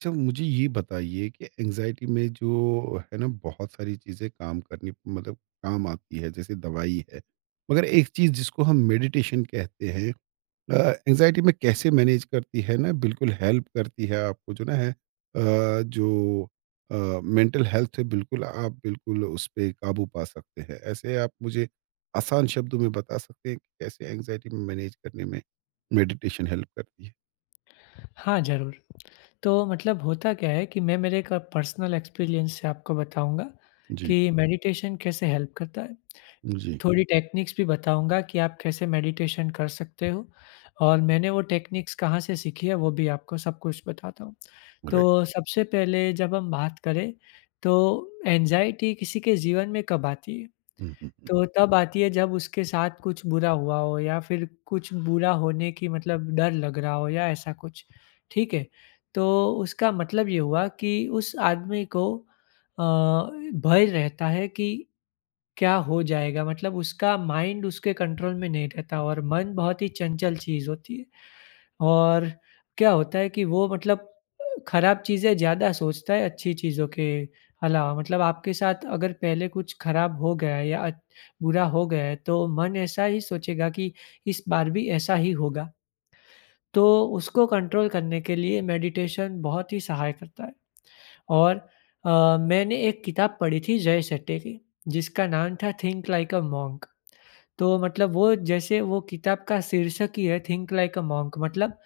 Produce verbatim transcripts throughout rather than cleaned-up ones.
अच्छा, मुझे ये बताइए कि एंजाइटी में जो है ना बहुत सारी चीज़ें काम करनी मतलब काम आती है। जैसे दवाई है, मगर एक चीज़ जिसको हम मेडिटेशन कहते हैं, एंजाइटी में कैसे मैनेज करती है ना? बिल्कुल हेल्प करती है आपको। जो ना है अ, जो मेंटल हेल्थ है, बिल्कुल आप बिल्कुल उस पर काबू पा सकते हैं। ऐसे आप मुझे आसान शब्दों में बता सकते हैं कि कैसे एंजाइटी में मैनेज करने में मेडिटेशन हेल्प करती है? हाँ, ज़रूर। तो मतलब होता क्या है कि मैं मेरे एक पर्सनल एक्सपीरियंस से आपको बताऊँगा जी। कि मेडिटेशन कैसे हेल्प करता है। जी। थोड़ी टेक्निक्स भी बताऊँगा कि आप कैसे मेडिटेशन कर सकते हो और मैंने वो टेक्निक्स कहाँ से सीखी है, वो भी आपको सब कुछ बताता हूँ। राइट। तो सबसे पहले जब हम बात करें, तो एंग्ज़ायटी किसी के जीवन में कब आती है? हम्म, हम्म, तो तब आती है जब उसके साथ कुछ बुरा हुआ हो या फिर कुछ बुरा होने की मतलब डर लग रहा हो या ऐसा कुछ, ठीक है? तो उसका मतलब ये हुआ कि उस आदमी को अ, भय रहता है कि क्या हो जाएगा? मतलब उसका माइंड उसके कंट्रोल में नहीं रहता और मन बहुत ही चंचल चीज़ होती है। और क्या होता है कि वो मतलब खराब चीज़ें ज़्यादा सोचता है अच्छी चीज़ों के अलावा। मतलब आपके साथ अगर पहले कुछ खराब हो गया है या अ, बुरा हो गया है तो मन ऐसा ही सोचेगा कि इस बार भी ऐसा ही होगा। तो उसको कंट्रोल करने के लिए मेडिटेशन बहुत ही सहाय करता है। और अ, मैंने एक किताब पढ़ी थी जय शेट्टी की जिसका नाम था थिंक लाइक अ मोंक। तो मतलब वो जैसे वो किताब का शीर्षक ही है थिंक लाइक अ मॉन्क मतलब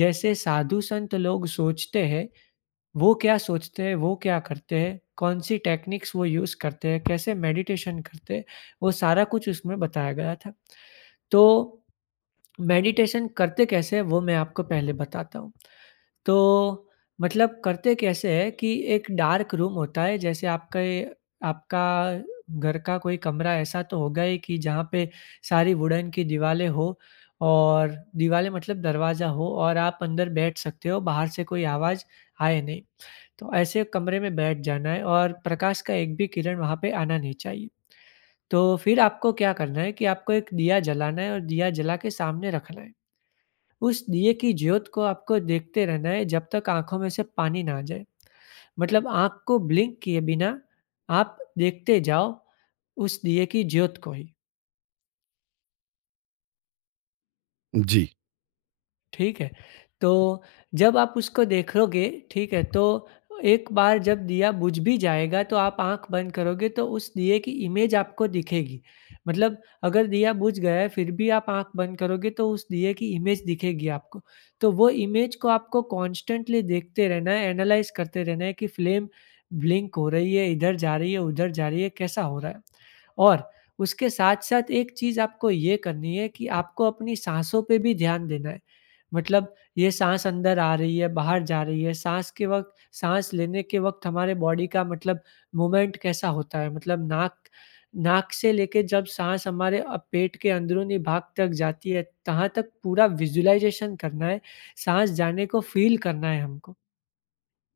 जैसे साधु संत लोग सोचते हैं, वो क्या सोचते हैं, वो क्या करते हैं, कौन-सी टेक्निक्स वो यूज़ करते हैं, कैसे मेडिटेशन करते हैं, वो सारा कुछ उसमें बताया गया था। तो मेडिटेशन करते कैसे हैं, वो मैं आपको पहले बताता हूँ। तो मतलब करते कैसे है कि एक डार्क रूम होता है जैसे आपके आपका घर का कोई कमरा ऐसा तो होगा ही कि जहाँ पे सारी वुडन की दीवारें हो और दीवारें मतलब दरवाज़ा हो और आप अंदर बैठ सकते हो, बाहर से कोई आवाज़ आए नहीं। तो ऐसे कमरे में बैठ जाना है और प्रकाश का एक भी किरण वहाँ पे आना नहीं चाहिए। तो फिर आपको क्या करना है कि आपको एक दिया जलाना है और दिया जला के सामने रखना है। उस दिए की ज्योत को आपको देखते रहना है जब तक आँखों में से पानी ना आ जाए। मतलब आँख को ब्लिंक किए बिना आप देखते जाओ उस दिए की ज्योत को ही। हम्म। जी। ठीक है। तो जब आप उसको देखोगे, ठीक है, तो एक बार जब दिया बुझ भी जाएगा तो आप आँख बंद करोगे तो उस दिए की इमेज आपको दिखेगी। मतलब अगर दिया बुझ गया है फिर भी आप आँख बंद करोगे तो उस दिए की इमेज दिखेगी आपको। तो वो इमेज को आपको कॉन्स्टेंटली देखते रहना है, एनालाइज़ करते रहना है कि फ्लेम ब्लिंक हो रही है, इधर जा रही है, उधर जा रही है, कैसा हो रहा है? और उसके साथ-साथ एक चीज़ आपको ये करनी है कि आपको अपनी साँसों पे भी ध्यान देना है। मतलब ये साँस अंदर आ रही है, बाहर जा रही है, साँस के वक़्त साँस लेने के वक़्त हमारे बॉडी का मतलब मूवमेंट कैसा होता है। मतलब नाक नाक से लेके जब साँस हमारे अ, पेट के अंदरूनी भाग तक जाती है, तहाँ तक पूरा विज़ुअलाइज़ेशन करना है, साँस जाने को फ़ील करना है हमको।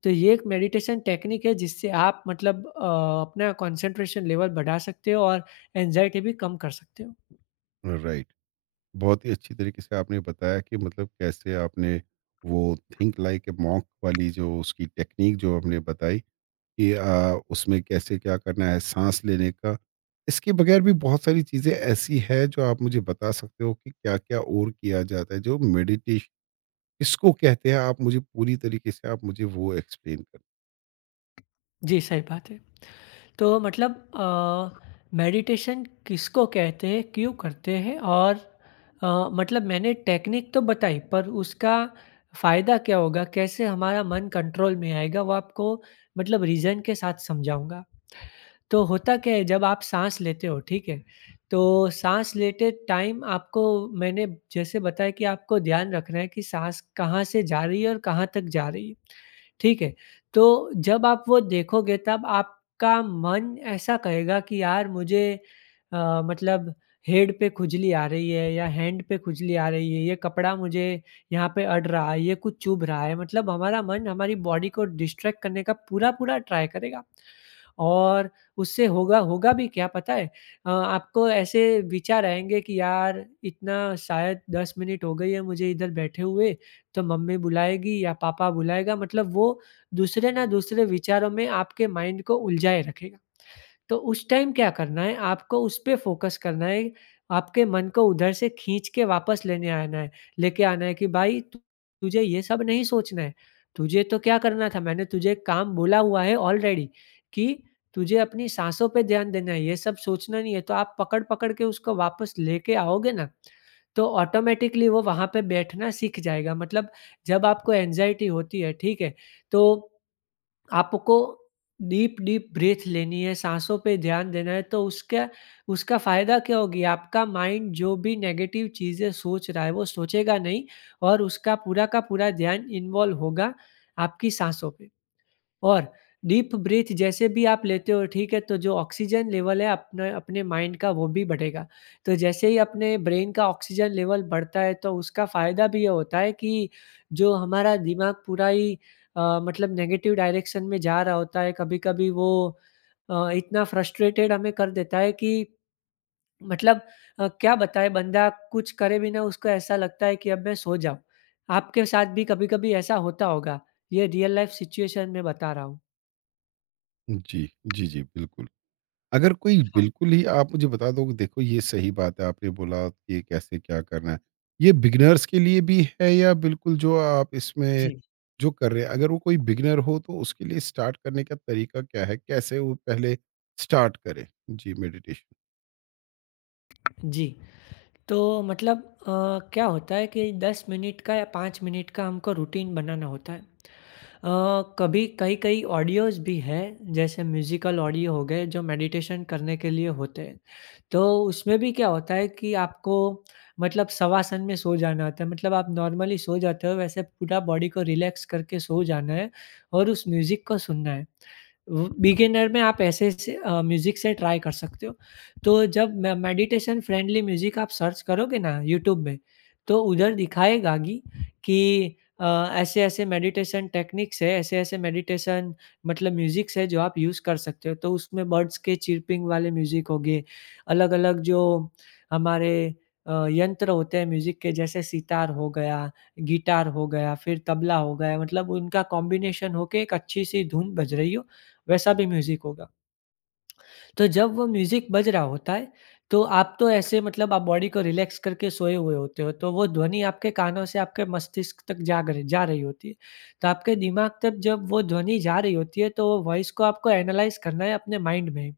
तो ये एक मेडिटेशन टेक्निक है जिससे आप मतलब अ, अपना कंसंट्रेशन लेवल बढ़ा सकते हो और एंग्ज़ायटी भी कम कर सकते हो। राइट। बहुत ही अच्छी तरीके से आपने बताया कि मतलब कैसे आपने वो थिंक लाइक ए मॉन्क वाली जो उसकी टेक्नीक जो आपने बताई कि अ, उसमें कैसे क्या करना है साँस लेने का। इसके बगैर भी बहुत सारी चीज़ें ऐसी है जो आप मुझे बता सकते हो कि क्या-क्या और किया जाता है। जो मेडिटेश किसको कहते हैं, आप मुझे पूरी तरीके से आप मुझे वो एक्सप्लेन करें? जी, सही बात है। तो मतलब अ, मेडिटेशन किसको कहते हैं, क्यों करते हैं और अ, मतलब मैंने टेक्निक तो बताई पर उसका फ़ायदा क्या होगा? कैसे हमारा मन कंट्रोल में आएगा? वो आपको मतलब रीज़न के साथ समझाऊँगा। तो होता क्या है जब आप साँस लेते हो, ठीक है? तो साँस लेते टाइम आपको मैंने जैसे बताया कि आपको ध्यान रखना है कि साँस कहाँ से जा रही है और कहाँ तक जा रही है, ठीक है? तो जब आप वो देखोगे तब आपका मन ऐसा कहेगा कि यार मुझे अ, मतलब हेड पे खुजली आ रही है या हैंड पे खुजली आ रही है, ये कपड़ा मुझे यहाँ पे अड़ रहा है, ये कुछ चुभ रहा है। मतलब हमारा मन हमारी बॉडी को डिस्ट्रैक्ट करने का पूरा-पूरा ट्राई करेगा। और उससे होगा होगा भी क्या पता है? अ, आपको ऐसे विचार आएँगे कि यार इतना शायद दस मिनट हो गई है मुझे इधर बैठे हुए, तो मम्मी बुलाएगी या पापा बुलाएगा मतलब वो दूसरे ना दूसरे विचारों में आपके माइंड को उलझाए रखेगा। तो उस टाइम क्या करना है, आपको उस पे फ़ोकस करना है, आपके मन को उधर से खींच के वापस लेने आना है लेके आना है कि भाई तु तुझे ये सब नहीं सोचना है। तुझे तो क्या करना था, मैंने तुझे काम बोला हुआ है ऑलरेडी कि तुझे अपनी साँसों पे ध्यान देना है, ये सब सोचना नहीं है। तो आप पकड़-पकड़ के उसको वापस लेके आओगे ना, तो ऑटोमैटिकली वो वहाँ पे बैठना सीख जाएगा। मतलब जब आपको एंग्ज़ायटी होती है, ठीक है, तो आपको डीप डीप ब्रीथ लेनी है, साँसों पे ध्यान देना है तो उसका उसका फ़ायदा क्या होगी आपका माइंड जो भी नेगेटिव चीज़ें सोच रहा है वो सोचेगा नहीं और उसका पूरा का पूरा ध्यान इन्वॉल्व होगा आपकी साँसों पे। और डीप ब्रीथ जैसे भी आप लेते हो, ठीक है, तो जो ऑक्सीजन लेवल है अपने अपने माइंड का वो भी बढ़ेगा। तो जैसे ही अपने ब्रेन का ऑक्सीजन लेवल बढ़ता है तो उसका फ़ायदा भी ये होता है कि जो हमारा दिमाग पूरा ही अ, मतलब नेगेटिव डायरेक्शन में जा रहा होता है, कभी-कभी वो अ, इतना फ्रस्ट्रेटेड हमें कर देता है कि मतलब अ, क्या बताएँ बंदा कुछ करे भी ना उसको ऐसा लगता है कि अब मैं सो जाऊँ। आपके साथ भी कभी-कभी ऐसा होता होगा? ये रियल लाइफ़ सिचुएशन में बता रहा हूँ। जी। जी, जी। बिल्कुल। अगर कोई हाँ। बिल्कुल ही आप मुझे बता दो कि देखो, ये सही बात है आपने बोला कि ये कैसे क्या करना है। ये बिगिनर्स के लिए भी है या बिल्कुल जो आप इसमें जी, जो कर रहे हैं, अगर वो कोई बिगिनर हो तो उसके लिए स्टार्ट करने का तरीका क्या है? कैसे वो पहले स्टार्ट करे? जी, मेडिटेशन। जी। तो मतलब अ, क्या होता है कि दस मिनट का या पाँच मिनट का हमको रूटीन बनाना होता है। अ, कभी कई-कई ऑडियोज़ भी हैं, जैसे म्यूज़िकल ऑडियो हो गए जो मेडिटेशन करने के लिए होते हैं। तो उसमें भी क्या होता है कि आपको मतलब शवासन में सो जाना होता है। मतलब आप नॉर्मली सो जाते हो वैसे पूरा बॉडी को रिलैक्स करके सो जाना है और उस म्यूज़िक को सुनना है। व बिगिनर में आप ऐसे से अ, म्यूज़िक से ट्राई कर सकते हो। तो जब मे मेडिटेशन फ्रेंडली म्यूज़िक आप सर्च करोगे ना यूट्यूब में तो उधर दिखाएगा गी कि अ, ऐसे-ऐसे मेडिटेशन टेक्निक्स है, ऐसे-ऐसे मेडिटेशन मतलब म्यूज़िक्स है जो आप यूज़ कर सकते हो। तो उसमें बर्ड्स के चिर्पिंग वाले म्यूज़िक हो गए अलग-अलग जो हमारे अ, यंत्र होते हैं म्यूज़िक के जैसे सितार हो गया, गिटार हो गया, फिर तबला हो गया मतलब उनका कॉम्बिनेशन होके एक अच्छी-सी धुन बज रही हो, वैसा भी म्यूज़िक होगा। तो जब वो म्यूज़िक बज रहा होता है, तो आप तो ऐसे मतलब आप बॉडी को रिलैक्स करके सोए हुए होते हो, तो वो ध्वनि आपके कानों से आपके मस्तिष्क तक जाग रही जा रही होती है। तो आपके दिमाग तक जब वो ध्वनि जा रही होती है, तो वो वॉइस को आपको एनालाइज़ करना है अपने माइंड में।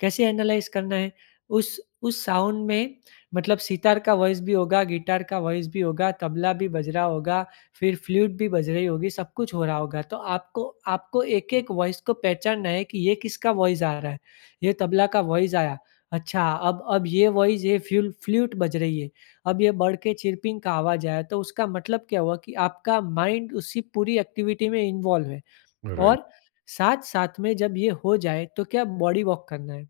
कैसे एनालाइज़ करना है? उस उस साउंड में मतलब सितार का वॉइस भी होगा, गिटार का वॉइस भी होगा, तबला भी बज रहा होगा, फिर फ्लूट भी बज रही होगी, सब कुछ हो रहा होगा। तो आपको आपको एक-एक वॉइस को पहचानना है कि ये किसका वॉइस आ रहा है? ये तबला का वॉइस आया, अच्छा अब अब ये वॉइस ये फ्यूल फ्लूट बज रही है। अब ये बर्ड के चिर्पिंग का आवाज़ आया, तो उसका मतलब क्या हुआ कि आपका माइंड उसी पूरी एक्टिविटी में इन्वॉल्व है। राइट। और साथ-साथ में जब ये हो जाए तो क्या बॉडी वॉक करना है।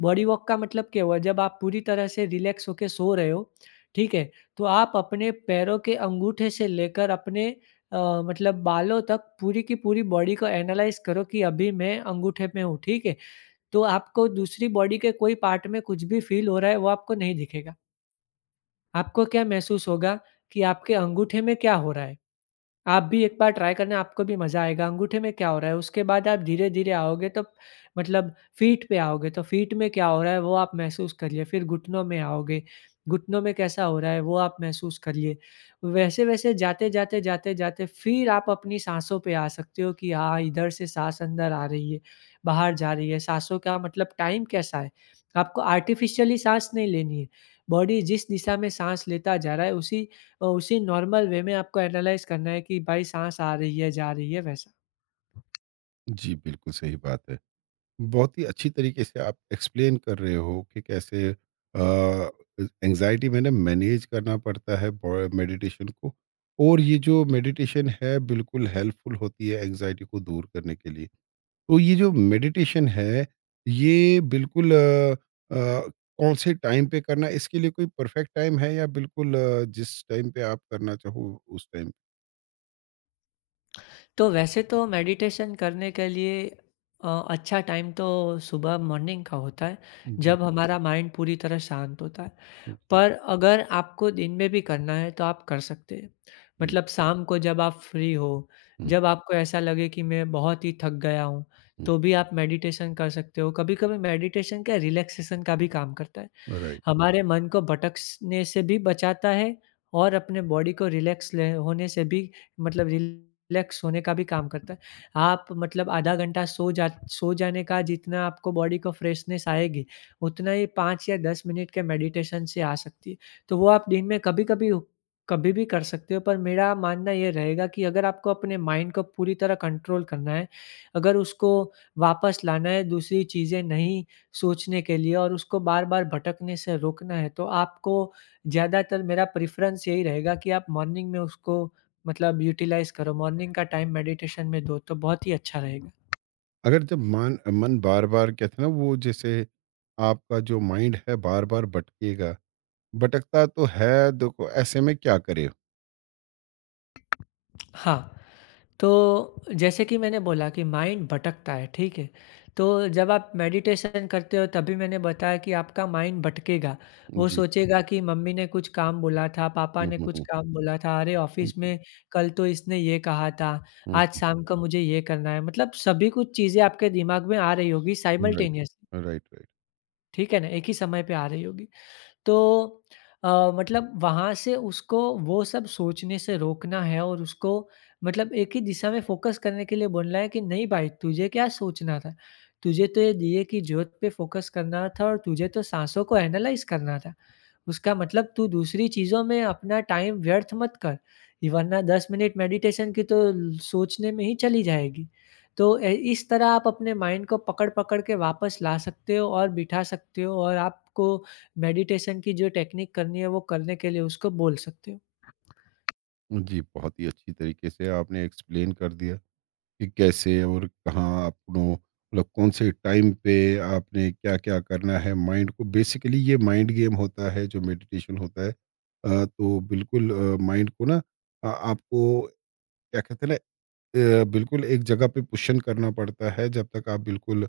बॉडी वॉक का मतलब क्या हुआ जब आप पूरी तरह से रिलैक्स होके सो रहे हो, ठीक है? तो आप अपने पैरों के अंगूठे से लेकर अपने अ, मतलब बालों तक पूरी की पूरी बॉडी को एनालाइज़ करो कि अभी मैं अंगूठे में हूँ, ठीक है? तो आपको दूसरी बॉडी के कोई पार्ट में कुछ भी फ़ील हो रहा है वो आपको नहीं दिखेगा। आपको क्या महसूस होगा कि आपके अंगूठे में क्या हो रहा है? आप भी एक बार ट्राई करना, आपको भी मज़ा आएगा, अंगूठे में क्या हो रहा है? उसके बाद आप धीरे-धीरे आओगे तो मतलब फ़ीट पे आओगे, तो फ़ीट में क्या हो रहा है वो आप महसूस करिए, फिर घुटनों में आओगे, घुटनों में कैसा हो रहा है वो आप महसूस करिए। वैसे-वैसे जाते-जाते, जाते-जाते फिर आप अपनी साँसों पे आ सकते हो कि हाँ, इधर से साँस अंदर आ रही है, बाहर जा रही है, साँसों का मतलब टाइम कैसा है? आपको आर्टिफ़िशियली साँस नहीं लेनी है, बॉडी जिस दिशा में साँस लेता जा रहा है उसी अ, उसी नॉर्मल वे में आपको एनालाइज़ करना है कि भाई साँस आ रही है, जा रही है, वैसा। जी, बिल्कुल सही बात है। बहुत ही अच्छी तरीके से आप एक्सप्लेन कर रहे हो कि कैसे एंजाइटी मैंने मैनेज करना पड़ता है मेडिटेशन को, और ये जो मेडिटेशन है बिल्कुल हेल्पफुल होती है एंजाइटी को दूर करने के लिए। तो ये जो मेडिटेशन है ये बिल्कुल अ, अ, कौन से टाइम पे करना है? इसके लिए कोई परफेक्ट टाइम है या बिल्कुल अ, जिस टाइम पे आप करना चाहो उस टाइम? तो वैसे तो मेडिटेशन करने के लिए अ, अच्छा टाइम तो सुबह मॉर्निंग का होता है, जी। जब हुँ। हमारा माइंड पूरी तरह शांत होता है। जी। जी। पर अगर आपको दिन में भी करना है तो आप कर सकते हैं। मतलब शाम को जब आप फ्री हो, हम्म, जब आपको ऐसा लगे कि मैं बहुत ही थक गया हूँ, हम्म। तो भी आप मेडिटेशन कर सकते हो। कभी-कभी मेडिटेशन क्या रिलैक्सेशन का भी काम करता है। राइट। हमारे मन को भटकने से भी बचाता है और अपने बॉडी को रिलैक्स ले होने से भी मतलब रिलैक्स होने का भी काम करता है। आप मतलब आधा घंटा सो जा सो जाने का जितना आपको बॉडी को फ्रेशनेस आएगी, उतना ही पाँच या दस मिनट के मेडिटेशन से आ सकती है। तो वो आप दिन में कभी-कभी कभी कभी भी कर सकते हो, पर मेरा मानना ये रहेगा कि अगर आपको अपने माइंड को पूरी तरह कंट्रोल करना है, अगर उसको वापस लाना है, दूसरी चीज़ें नहीं सोचने के लिए और उसको बार-बार भटकने से रोकना है, तो आपको ज़्यादातर मेरा प्रेफ़रेंस यही रहेगा कि आप मॉर्निंग में उसको मतलब यूटिलाइज़ करो, मॉर्निंग का टाइम मेडिटेशन में दो, तो बहुत ही अच्छा रहेगा। अगर जब मान मन बार-बार कहते हैं ना, वो जैसे आपका जो माइंड है बार-बार भटकेगा, भटकता तो है, देखो ऐसे में क्या करें? हाँ। तो जैसे कि मैंने बोला कि माइंड भटकता है, ठीक है? तो जब आप मेडिटेशन करते हो तभी मैंने बताया कि आपका माइंड भटकेगा। वो जी। सोचेगा कि मम्मी ने कुछ काम बोला था, पापा हुँ, ने हुँ, कुछ हुँ। काम बोला था, अरे जी, ऑफ़िस जी। में कल तो इसने ये कहा था, हुँ, आज हुँ। शाम को मुझे ये करना है। मतलब सभी कुछ चीज़ें आपके दिमाग में आ रही होगी राइट, साइमल्टेनियसली, राइट, राइट। ठीक है ना? एक ही समय पे आ रही होगी। तो अ, मतलब वहाँ से उसको वो सब सोचने से रोकना है और उसको मतलब एक ही दिशा में फ़ोकस करने के लिए बोलना है कि नहीं भाई तुझे क्या सोचना था? तुझे तो ये दिए की ज्योत पे फ़ोकस करना था और तुझे तो साँसों को एनालाइज़ करना था। उसका मतलब तू दूसरी चीज़ों में अपना टाइम व्यर्थ मत कर, वरना दस मिनट मेडिटेशन की तो ल सोचने में ही चली जाएगी। तो ए इस तरह आप अपने माइंड को पकड़-पकड़ के वापस ला सकते हो और बिठा सकते हो और आपको मेडिटेशन की जो टेक्निक करनी है वो करने के लिए उसको बोल सकते हो। जी, बहुत ही अच्छी तरीके से आपने एक्सप्लेन कर दिया कि कैसे और कहाँ अपनों, मतलब कौन-से टाइम पे आपने क्या-क्या करना है माइंड को। बेसिकली ये माइंड गेम होता है जो मेडिटेशन होता है। अ, तो बिल्कुल अ, माइंड को ना अ, आपको क्या कहते हैं ना अ, बिल्कुल एक जगह पे पुशन करना पड़ता है जब तक आप बिल्कुल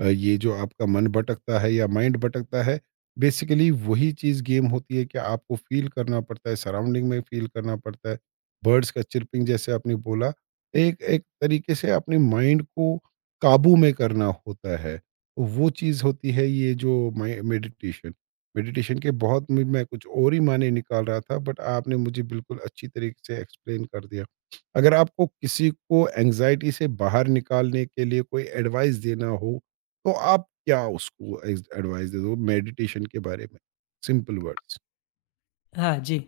अ, ये जो आपका मन भटकता है या माइंड भटकता है, बेसिकली वही चीज़ गेम होती है कि आपको फील करना पड़ता है, सराउंडिंग में फील करना पड़ता है। बर्ड्स का चिरपिंग जैसे आपने बोला, एक एक तरीके से अपने माइंड को काबू में करना होता है। तो वो चीज़ होती है ये जो मेडिटेशन मेडिटेशन के बहुत, मैं मैं कुछ और ही माने निकाल रहा था, बट आपने मुझे बिल्कुल अच्छी तरीके से एक्सप्लेन कर दिया। अगर आपको किसी को एंजाइटी से बाहर निकालने के लिए कोई एडवाइस देना हो, तो आप क्या उसको एज एडवाइस दे दो मेडिटेशन के बारे में? Simple words. हाँ जी।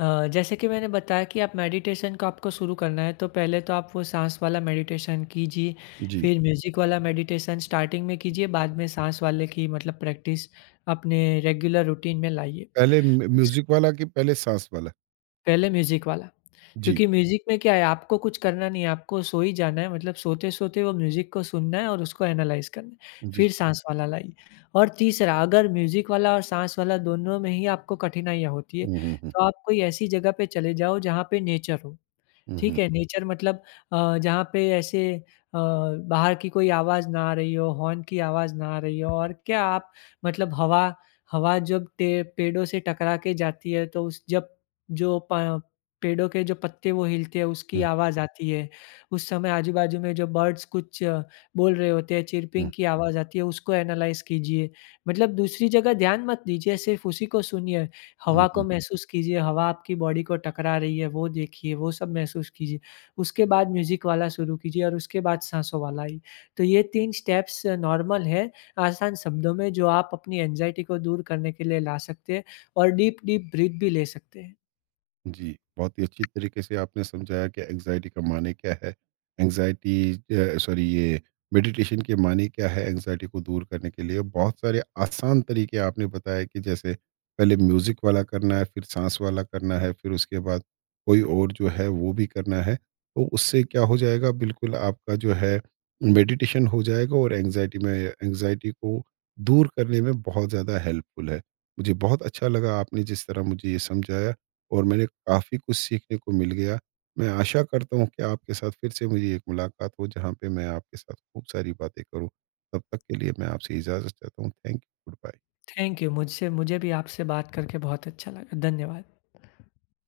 अ, जैसे कि मैंने बताया कि आप मेडिटेशन को आपको शुरू करना है, तो पहले तो आप वो साँस वाला मेडिटेशन कीजिए, जी, फिर म्यूज़िक वाला मेडिटेशन स्टार्टिंग में कीजिए, बाद में साँस वाले की मतलब प्रैक्टिस अपने रेगुलर रूटीन में लाइए। पहले म्यू म्यूज़िक वाला कि पहले साँस वाला? पहले म्यूज़िक वाला, जी, क्योंकि म्यूज़िक में क्या है आपको कुछ करना नहीं है, आपको सो ही जाना है मतलब सोते-सोते वो म्यूज़िक को सुनना है और उसको एनालाइज़ करना है, जी, जी। फिर साँस वाला लाइए। और तीसरा अगर म्यूज़िक वाला और साँस वाला दोनों में ही आपको कठिनाइयाँ होती है, हुँ, हुँ, हुँ। तो आप कोई ऐसी जगह पे चले जाओ जहाँ पे नेचर हो। हुँ, हुँ, ठीक है, नेचर मतलब अ, जहाँ पे ऐसे अ, बाहर की कोई आवाज़ ना आ रही हो, हॉर्न की आवाज़ ना आ रही हो और क्या आप मतलब हवा हवा जब टे पेड़ों से टकरा के जाती है तो उस जब जो प पेड़ों के जो पत्ते वो हिलते हैं उसकी हुँ, आवाज़ आती है। उस समय आजू-बाजू में जो बर्ड्स कुछ अ, बोल रहे होते हैं, हुँ, चिर्पिंग की आवाज़ आती है उसको एनालाइज़ कीजिए। मतलब दूसरी जगह ध्यान मत दीजिए, सिर्फ़ उसी को सुनिए। हवा हुँ। को महसूस कीजिए, हवा आपकी बॉडी को टकरा रही है, वो देखिए, वो सब महसूस कीजिए। उसके बाद म्यूज़िक वाला शुरू कीजिए और उसके बाद साँसों वाला ही। तो ये तीन स्टेप्स नॉर्मल है, आसान शब्दों में जो आप अपनी एंग्ज़ायटी को दूर करने के लिए ला सकते हैं और डीप, डीप ब्रीथ भी ले सकते हैं। जी, बहुत ही अच्छी तरीके से आपने समझाया कि एंग्ज़ायटी का माने क्या है, एंग्ज़ायटी अ, सॉरी, ये मेडिटेशन के माने क्या है एंग्ज़ायटी को दूर करने के लिए। बहुत सारे आसान तरीके आपने बताए कि जैसे पहले म्यूज़िक वाला करना है, फिर साँस वाला करना है, फिर उसके बाद कोई और जो है वो भी करना है। तो उससे क्या हो जाएगा, बिल्कुल आपका जो है मेडिटेशन हो जाएगा और एंग्ज़ायटी में, एंग्ज़ायटी को दूर करने में बहुत ज़्यादा हेल्पफुल है। मुझे बहुत अच्छा लगा आपने जिस तरह मुझे ये समझाया। और मैंने काफ़ी कुछ सीखने को मिल गया। मैं आशा करता हूँ कि आपके साथ फिर से मेरी एक मुलाकात हो जहाँ पे मैं आपके साथ खूब सारी बातें करूँ। तब तक के लिए मैं आपसे इजाज़त चाहता हूँ। Thank you, good bye. Thank you. मुझसे मुझे भी आपसे बात करके बहुत अच्छा लगा। धन्यवाद।